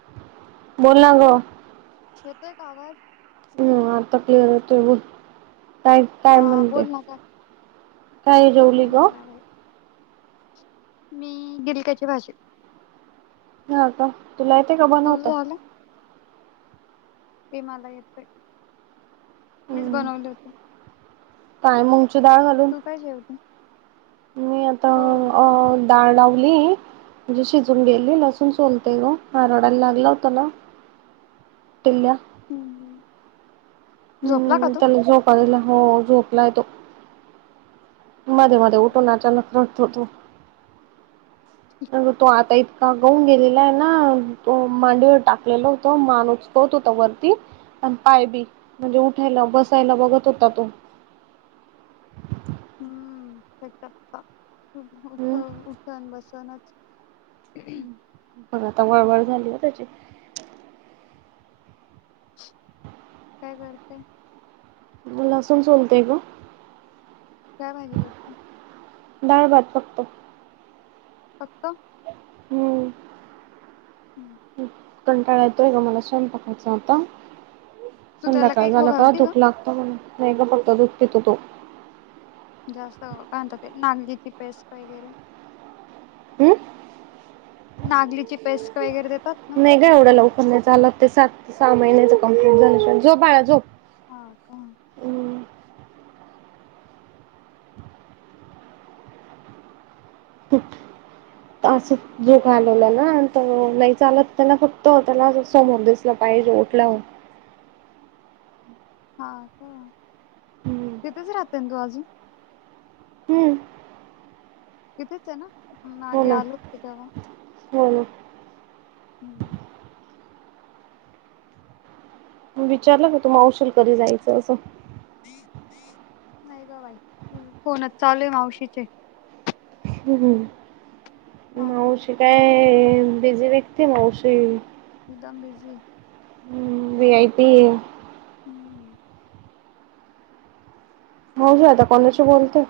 [unintelligible] बोल ना ग. येतोय का आवाज? हं. आत्ता क्लिअर येतोय बोल. काय काय हा म्हणते? बोल ना काय काय जेवली ग? काहीच नाही बाई. मी गिलक्याची भाजी. हा का? तुला येते का तुझ बनवता? झालं ते मला येतय. मीच हम्म बनवले होते. काय मूंगची डाळ घालून? तू काय जेवते? मी आता हो अ- डाळ लावली. म्हणजे शिजून गेली. लसूण सोलते ग. हार- ला लागला होता ना? टिल्ल्या. हं. हं. हम्. त्याला झोका दिला. हो झोपलाय तो. मधे मधे हम्म उठून अचानक रडतो तो. आणि तो आता इतका गळून गेलेला ए ना? तो मांडीवर टाकलेला होता मान उच- -लत होता वरती. आणि पाय बी. म्हणजे उठायला बसायला बघत होता तो. हम्म. [unintelligible] उठ हम्म उठन बसनच. [inaudible] बघ आता वळवड झाली ना त्याची? काय करतेय? मी लसूण सोलतेय ग. काय भाजी करते? डाळ भात फक्त. फक्त? हम्म. हम्म. कंटाळा येतोय ग मला स्वयंपाकाचा आता. तू त्याला संध्याकाळ काही खाऊ झालं का घालते झोप लागतते म्हण. नाही ग फक्त दूध पितो तो. जास्त काय म्हणता ते नांगलीची पेस्त वगैरे. अं? नागलीची पेस्क वगैरे देतात? ना नाही ग एवढ्या लवकर नाही चालत ते. सात सहा महिन्याच कम्प्लीट झाल्याशिवाय. झोप बाळा झोप. हा का? हम्म असं झोका हालवला ना तर म नाही चालत. त्याला फक्त. त्याला अस समोर दिस- -या पाहिजे उठल्यावर. हां. का? हम्म तिथेच राहते ना तू अजून? तिथेच ए ना? हो मागे ना. आलो होतो तेव्हा हो. हम्म्म. विचारलं का तु मावशीला कधी जायचं असं? नाही ग बाई. फोनच चालूए मावशीचे. हं. हं. मावशी बिझी आहे काय बिझी व्यक्ती मावशी. एकदम बिझी. हम्म व्ही आय पी हम्म भाऊजी आता कोणाशी बोलते?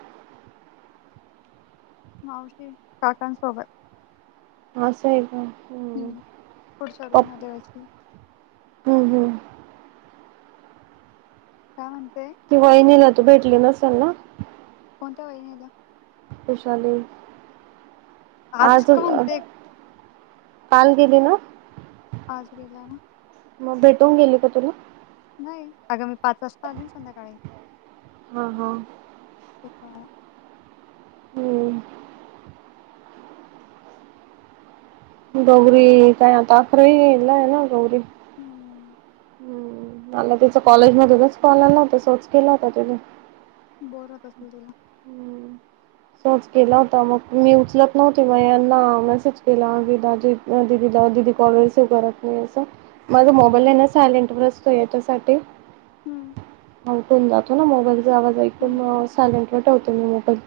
मावशी काकांसोबत. असं आहे काय? हम्म पुढच्या रूम मध्ये असतील. हम् हम्. काय म्हणतेय? वहिणीला तू भेटली नसेल ना? कोणत्या वहीनीला? विशाली आज का म्हणते काल गेली ना. आज गेला ना मग भेटून गेली का तुला? नाही, आगं मी पाच वाजता आले ना संध्याकाळी. हा हा. हो का. हम्म गौरी त्या आता अकरावीला आहे ना गौरी. हम्म मला तिचा कॉलेज मध्ये मिसकॉल आला तर सहज केला होता तिने. बोरंत असल तेव्हा हम्म तोच केला होता, मग मी उचलत नव्हती, मग यांना मेसेज केला की दाजी दया दिदीला दिदी कॉल रिसीव करत नाही असं. माझा हम्म मोबाईल आहे ना, सायलेंट वर असतो याच्यासाठी. हम्म हा घेऊन जातो ना, मोबाईलचा आवाज हम्म ऐकून हम्म सायलेंटवर ठेवतो मी मोबाईल.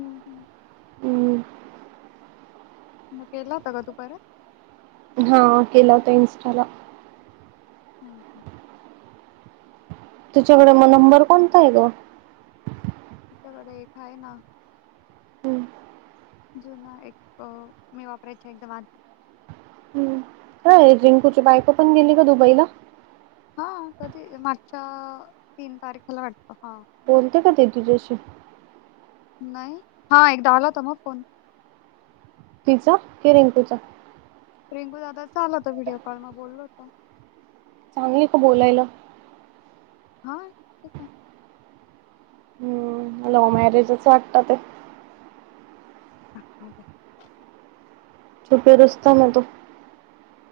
हम्म हम्म हम्म मग केला होता का तू परत? हां केला होता इन्स्टा ला. हा हा तिच्याकडे मग नंबर कोणता आहे ग? तिच्याकडे एक आहे ना. हम्म जुना एक मी वापरायच्या एकदम आ होय रिंकूची बायको पण गेली का दुबईला? हा कधी मागच्या तीन तारखेला वाटतं हां. बोलते का ती तुझ्याशी? नाही हा एकदा आला होता मा फोन तिचा की रिंकुचा रिंकू दादाचा आला होता व्हिडीओकॉल मी बोललो होतो. चांगली का बोलायला? हा‌. ठीक आहे. हम्‌ लव्ह मॅरेजच वाटतात. हां. ह. छुपे रुस्तम आहे तो.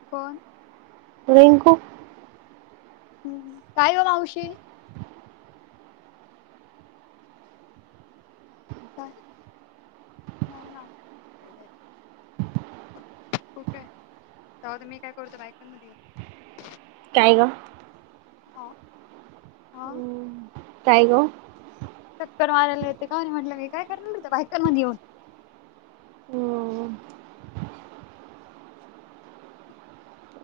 कोण? रिंकू. हम्म‌. काय ओ मावशी काय. नाही ना. कुठे आहे. जावूदे मी काय करतो बायकां मध्ये ये. काय गं? ह. ह. काय गो? चक्कर माराला होते का म्हटलं क काय करणार बायकांमध्ये येऊन. हम्म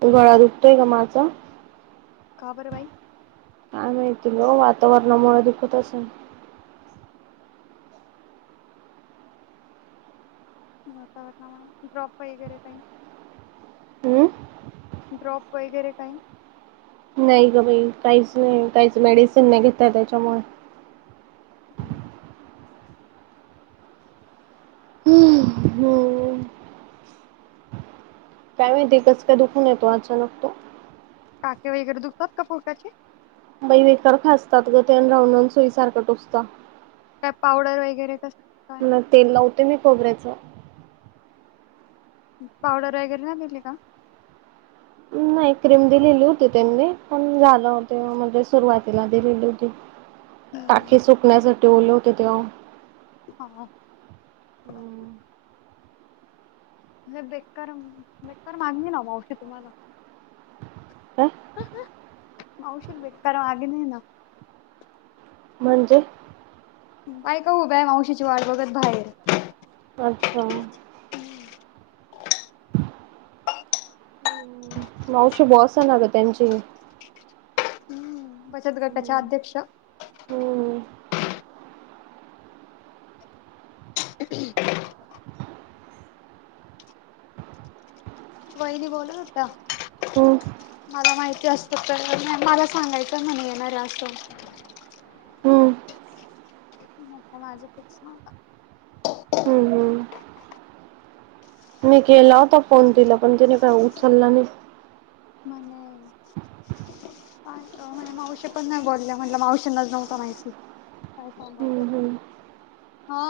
गळा दुखतोय गं माझा. का बरं बाई? काय माहिती गं. वातावरणामुळे दुखत असेल. वातावरणामुळे. ड्रॉप वगैरे काही. हम्म. ड्रॉप वगैरे काही. नाही गं बाई. काहीच नाही. काहीच मेडिसिन नाही. घेत त्याच्यामुळे. हम्म. हम्म हम. काय माहिती कस काय दुखून येतो अचानक तो. टाके वगैरे दुखतात का पोटाचे? बाई बेकार खासतात ग ते राहून सुईसारखं टोचतात. काय पावडर वगैरे कस काय म तेल लावते मी खोबऱ्याचं. पावडर वगैरे नाही दिले का? नाही. क्रीम दिलेली होती त्यांनी. पण झालं होत म्हणजे सुरुवातीला दिलेली होती. टाके सुकण्यासाठी ओले होते तेव्हा हा. बेकार बेकार मागणी नाव मावशी तुम्हाला. काय माऊशी बेकार मागे नाही ना. म्हणजे? बायका उभ्या मावशीची वाट बघत बाहेर‌. अच्छा! मावशी बॉस आहे ना ग त्यांची. हम्म बचत गटाच्या हम्म अध्यक्ष. हम्म वहिनी बोलत होत्या. मला माहिती असत तर मला सांगायचं म्हणे येणार असतो. हम्म. मग माझा फिक्स नव्हता. हम्म हम्म मी केला होता फोन तिला पण तिने काय उचलला नाही. म्हणे. काय म्हणे, मावशी पण नाही बोलल्या, म्हटलं, मावशींनाच नव्हतं माहिती. काय सांगु आता, हम्म हा?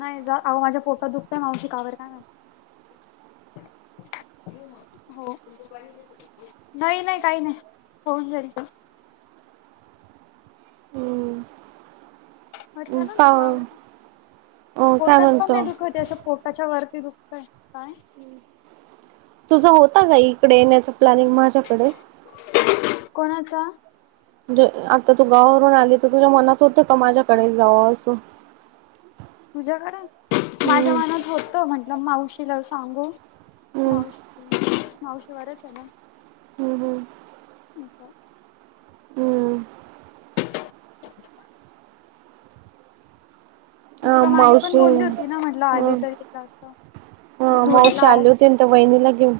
नाही जा, अहो, माझ्या पोटात दुखतंय. मावशी, का बंर, काय माहीत? हो. नाही-नाही, काही नाही, होऊन झाली तर. हम्म हम्म अचानक का बघ, आवळतंय अ काय पोटात. पण म्हणतो नाही दुखत असं पोट. त्याच्या वरती दुखत आहे काय? तुझा होता का इकडे येण्याचं प्लॅनिंग माझ्याकडे? कोणाचा. म्हणजे, आता तू गावावरून आलीतर तुझ्या मनात होतं का माझ्याकडे जावावं असं? तुझ्याकडे माझ्या हम्म मनात होतं, म्हटलं, मावशीला सांगू. हम्म मावशी मावशीवररच आहे ना, हम्म हम्म असं? हम्म [inaudible] मी अ तुला मागे पण मावशी बोलली होती ना, म्हटलं, ह आली तरी येईल असं. मी ह धुळ्याला मावशी आली. होती त्या वहिणीला घेऊन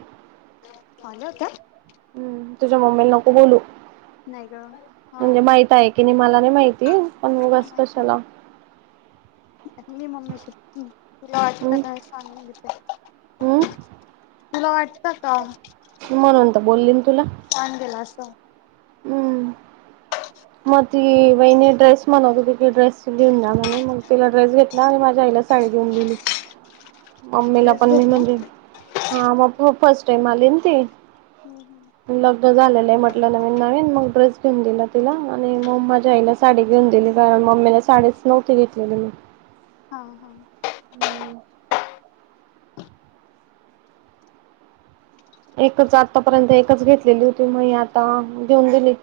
आली होती? तुझ्या मम्मीला नको बोलू. नाही ग हा म्हणजे, माहित आहे की नाही मला नाही माहिती, पण उगाचं माहित कशाला? मी मम्मीशी तुला वाटता हम्म का? हे सांगेन. हम्म तुला वाटतं का? म्हणत बोलली तुला? अन गेला असतं. हम्म मग ती वहिनी ड्रेस म्हनवत होती की, ड्रेस घेऊन जा म्हणे मग तिला ड्रेस घेतला आणि माझ्या आईला साडी घेऊन गेली. मम्मीला ड्रेस पण मी म्हणजे, हा, म फर्स्ट टाइम आली ना ती. हं-हं. लग्न झालेलं आहे म्हटलं, नवीन-नवीन. मग ड्रेस घेऊन दिला तिला. आणि मग माझ्या आईला साडी घेऊन दिली, कारण मम्मीला साडीच नव्हती घेतलेली मी. हा-हा. हम्म. एकच आतापर्यंत एकच घेतलेली होती. मग आता घेऊन दिली.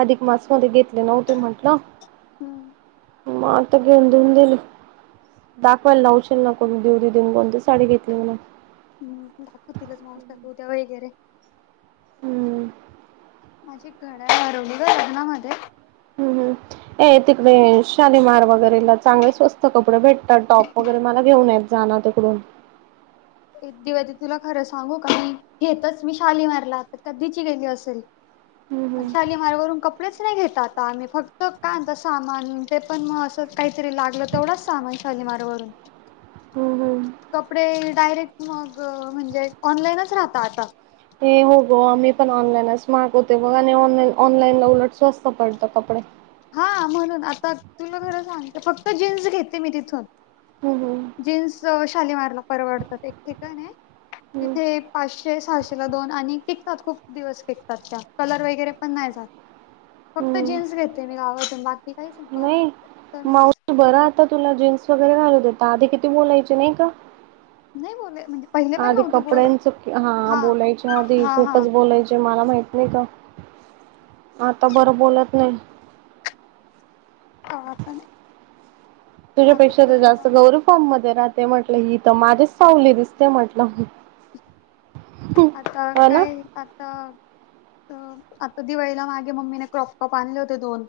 अधिक मास मध्ये घेतले नव्हते म्हटलं. हम्म मग आता घेउन-देऊन दिली. दाखवायला लावशल ना, कोण दिऊ देऊन कोणती साडी घेतली म्हणा? हम्, दाखवतीलच. माऊसात उद्या वगैरे. हम्म. माझी घडयाळ हरवली गं लग्नामध्ये. हम्-हम्. ए, तिकडे शालीमार वगैरेला चांगले स्वस्त कपडे भेटतात, टॉप वगैरे, मला घेऊ येत जा ना तिकडून. एक देवी आहे ती. तिला खरं सांगू का? नाही, घेतंच मी शालीमारला. तर कधीची गेली असेल. [unintelligible] शालीमारवरून कपडेच नाही घेतात आता आम्ही, फक्त काय, त सामान ते, पण मग असं काहीतरी लागलं तेवढंच सामान शालीमारवरून. [inaudible] कपडे डायरेक्ट मग म्हणजे ऑनलाईनच राहता आता? ये होगं, आम्ही पण ऑनलाईनच मागवते. बघ आणि ऑनलाईन ऑनलाईनला उलट स्वस्त पडतं कपडे. हा म्हणून आता तुला खरं [inaudible] सांगत फक्त जीन्स घेते मी तिथून. हम्म हम्म जीन्स शालेमारला परवडतात एक [inaudible] ठीक आहे ना हम्म तिथे पाचशे सहाशे ला दोन आणि टिकतात खूप दिवस टिकतात त्या. कलर वगैरे पण नाही जात फक्त जीन्स हम्म घेत. ते मी गाव बाकी काहीच [inaudible] नाही. तू बरं आता तुला जीन्स वगैरे घालू देता आधी किती बोलायचे नाही का? नाही बोल म्हणजे पहिले पण आधी नव्हती बोल कपड्यांचं हा बोलायचे आधी हा हा खूपच बोलायचे मला माहत नाही का? आता बरं बोलत नाही. [inaudible] हसा ना. तुझ्यापेक्षा तर जास्त गौरव फॉर्म मध्ये राहते म्हटलं. ही तर माझीच [inaudible] ांवली दिसते म्हटलं. आता हो ना काय आता, आता दिवाळीला मागे मम्मीने क्रॉप कप आणले होते दोन.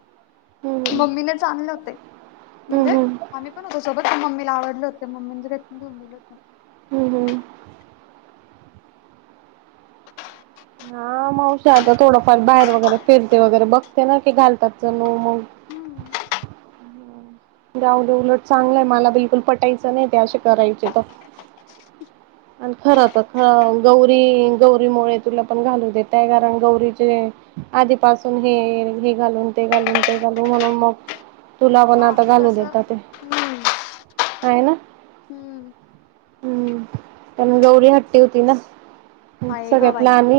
हम्. [inaudible] ममीले [inaudible] होते म्हणजे हम्म आ सोबत मम्मीला आवडले होते मम्मींचे [inaudible] प्रयनेऊन दिले होते. हम् हम्. हा [inaudible] मावश आता थोडंफार बाहेर वगैरे फिरते वगैरे बघते ना की घालतात जणू मग. हम्म जाऊ दे उलट चांगलंय मला बिलकुल पटायचं नाही ते असे करायचे तर. आणि खरं तर गौरी गौरीमुळेळे तुला पण घालू देतय कारण गौरीचे आधीपासून हे, हे घालून ते घालून, ते घालून म्हणून मग तुला पण हा आता घालू तस देतात ते. हम्म आहे ना. हम्म. हम्म. [inaudible] त्या गौरी हट्टी होती ना. आहे ग सगळ्यात बाई, लहान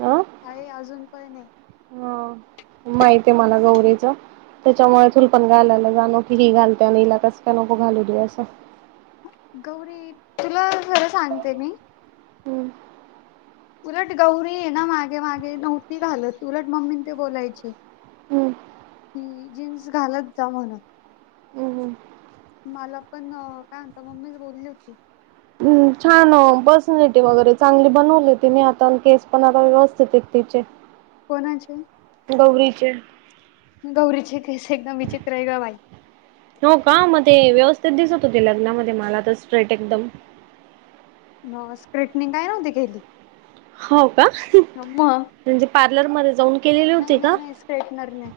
अ आहे अजून पण नाही [inaudible] आहे. हा माहित आहे मला गौरीेच. त्याच्यामुळे थुलपण घालायला जा न की ही घालते. [inaudible] आणिईला कस काय नको घालू दे असं. गौरी तुला खरं सांगते मी. हम्म. उलट गौरी आहे ना, मागे मागे नव्हती घालत उलट मम्मी ते बोलायचे. हम्म. की जीन्स घालत जा म्हणत. हम्म मला पण [inaudible] काय [inaudible] म्हणत मम्मीच बोलली होती. ह् छान पर्सनॅलिटी वगैरे चांगली बनवली ति मी आता केस पणा व्यवस्थित आहेत तिचे. [inaudible] ह. कोणाचे? गौरीचे गौरीचे केस एकदम विचित्र आहे ग बाई. हो का, मग ते व्यवस्थित दिसत होते. लग्नामध्ये मला तर स्ट्रेट एकदम. मग [inaudible] स्क्र्रीटनिंग काय नव्हती केेली. हो का म्हणजे. पार्लरमध्येध्ये जाऊन केलेले होते नाही का. नाही नाही स्ट्रेटनर नाही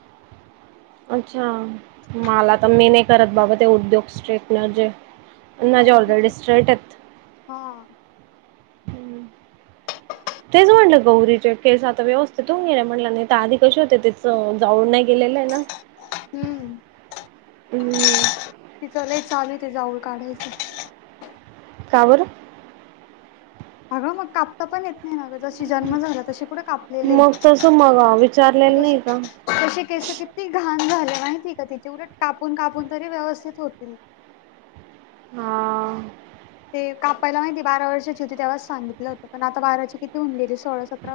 अच्छा! मला तर मी नाही करत बाबा ते उद्योग स्ट्रेटनर जे माझे बायकीचे ऑलरेडी स्ट्रेट आहेत हा. हम्म तेच म्हटलं गौरीचे केस आता व्यवस्थित होऊन गेले म्हटलं नाही तर आधी कसे होते तेच जाऊळ नाही गेलेलं आहे ना. हम्म हम्म तिचं नाही च आम्ही ते जाऊळ काढायचं आहे. का बरं? अगं मग कापता पण येत नाही ना अगं. जशी जन्म झाला तशी कुठे कापलेले आहे मग तसं मग मग विचारलेलं तशी. नाही का तसे केस किती घाण झाले माहिती का तिचे उलट कापून कापून तरी व्यवस्थित होतील. हां. ते कापायला माहितीये बारा वर्षाची होती तेव्हा सांगितलं होतं पण आता बाराची किती होऊन गेले सोळा सतरा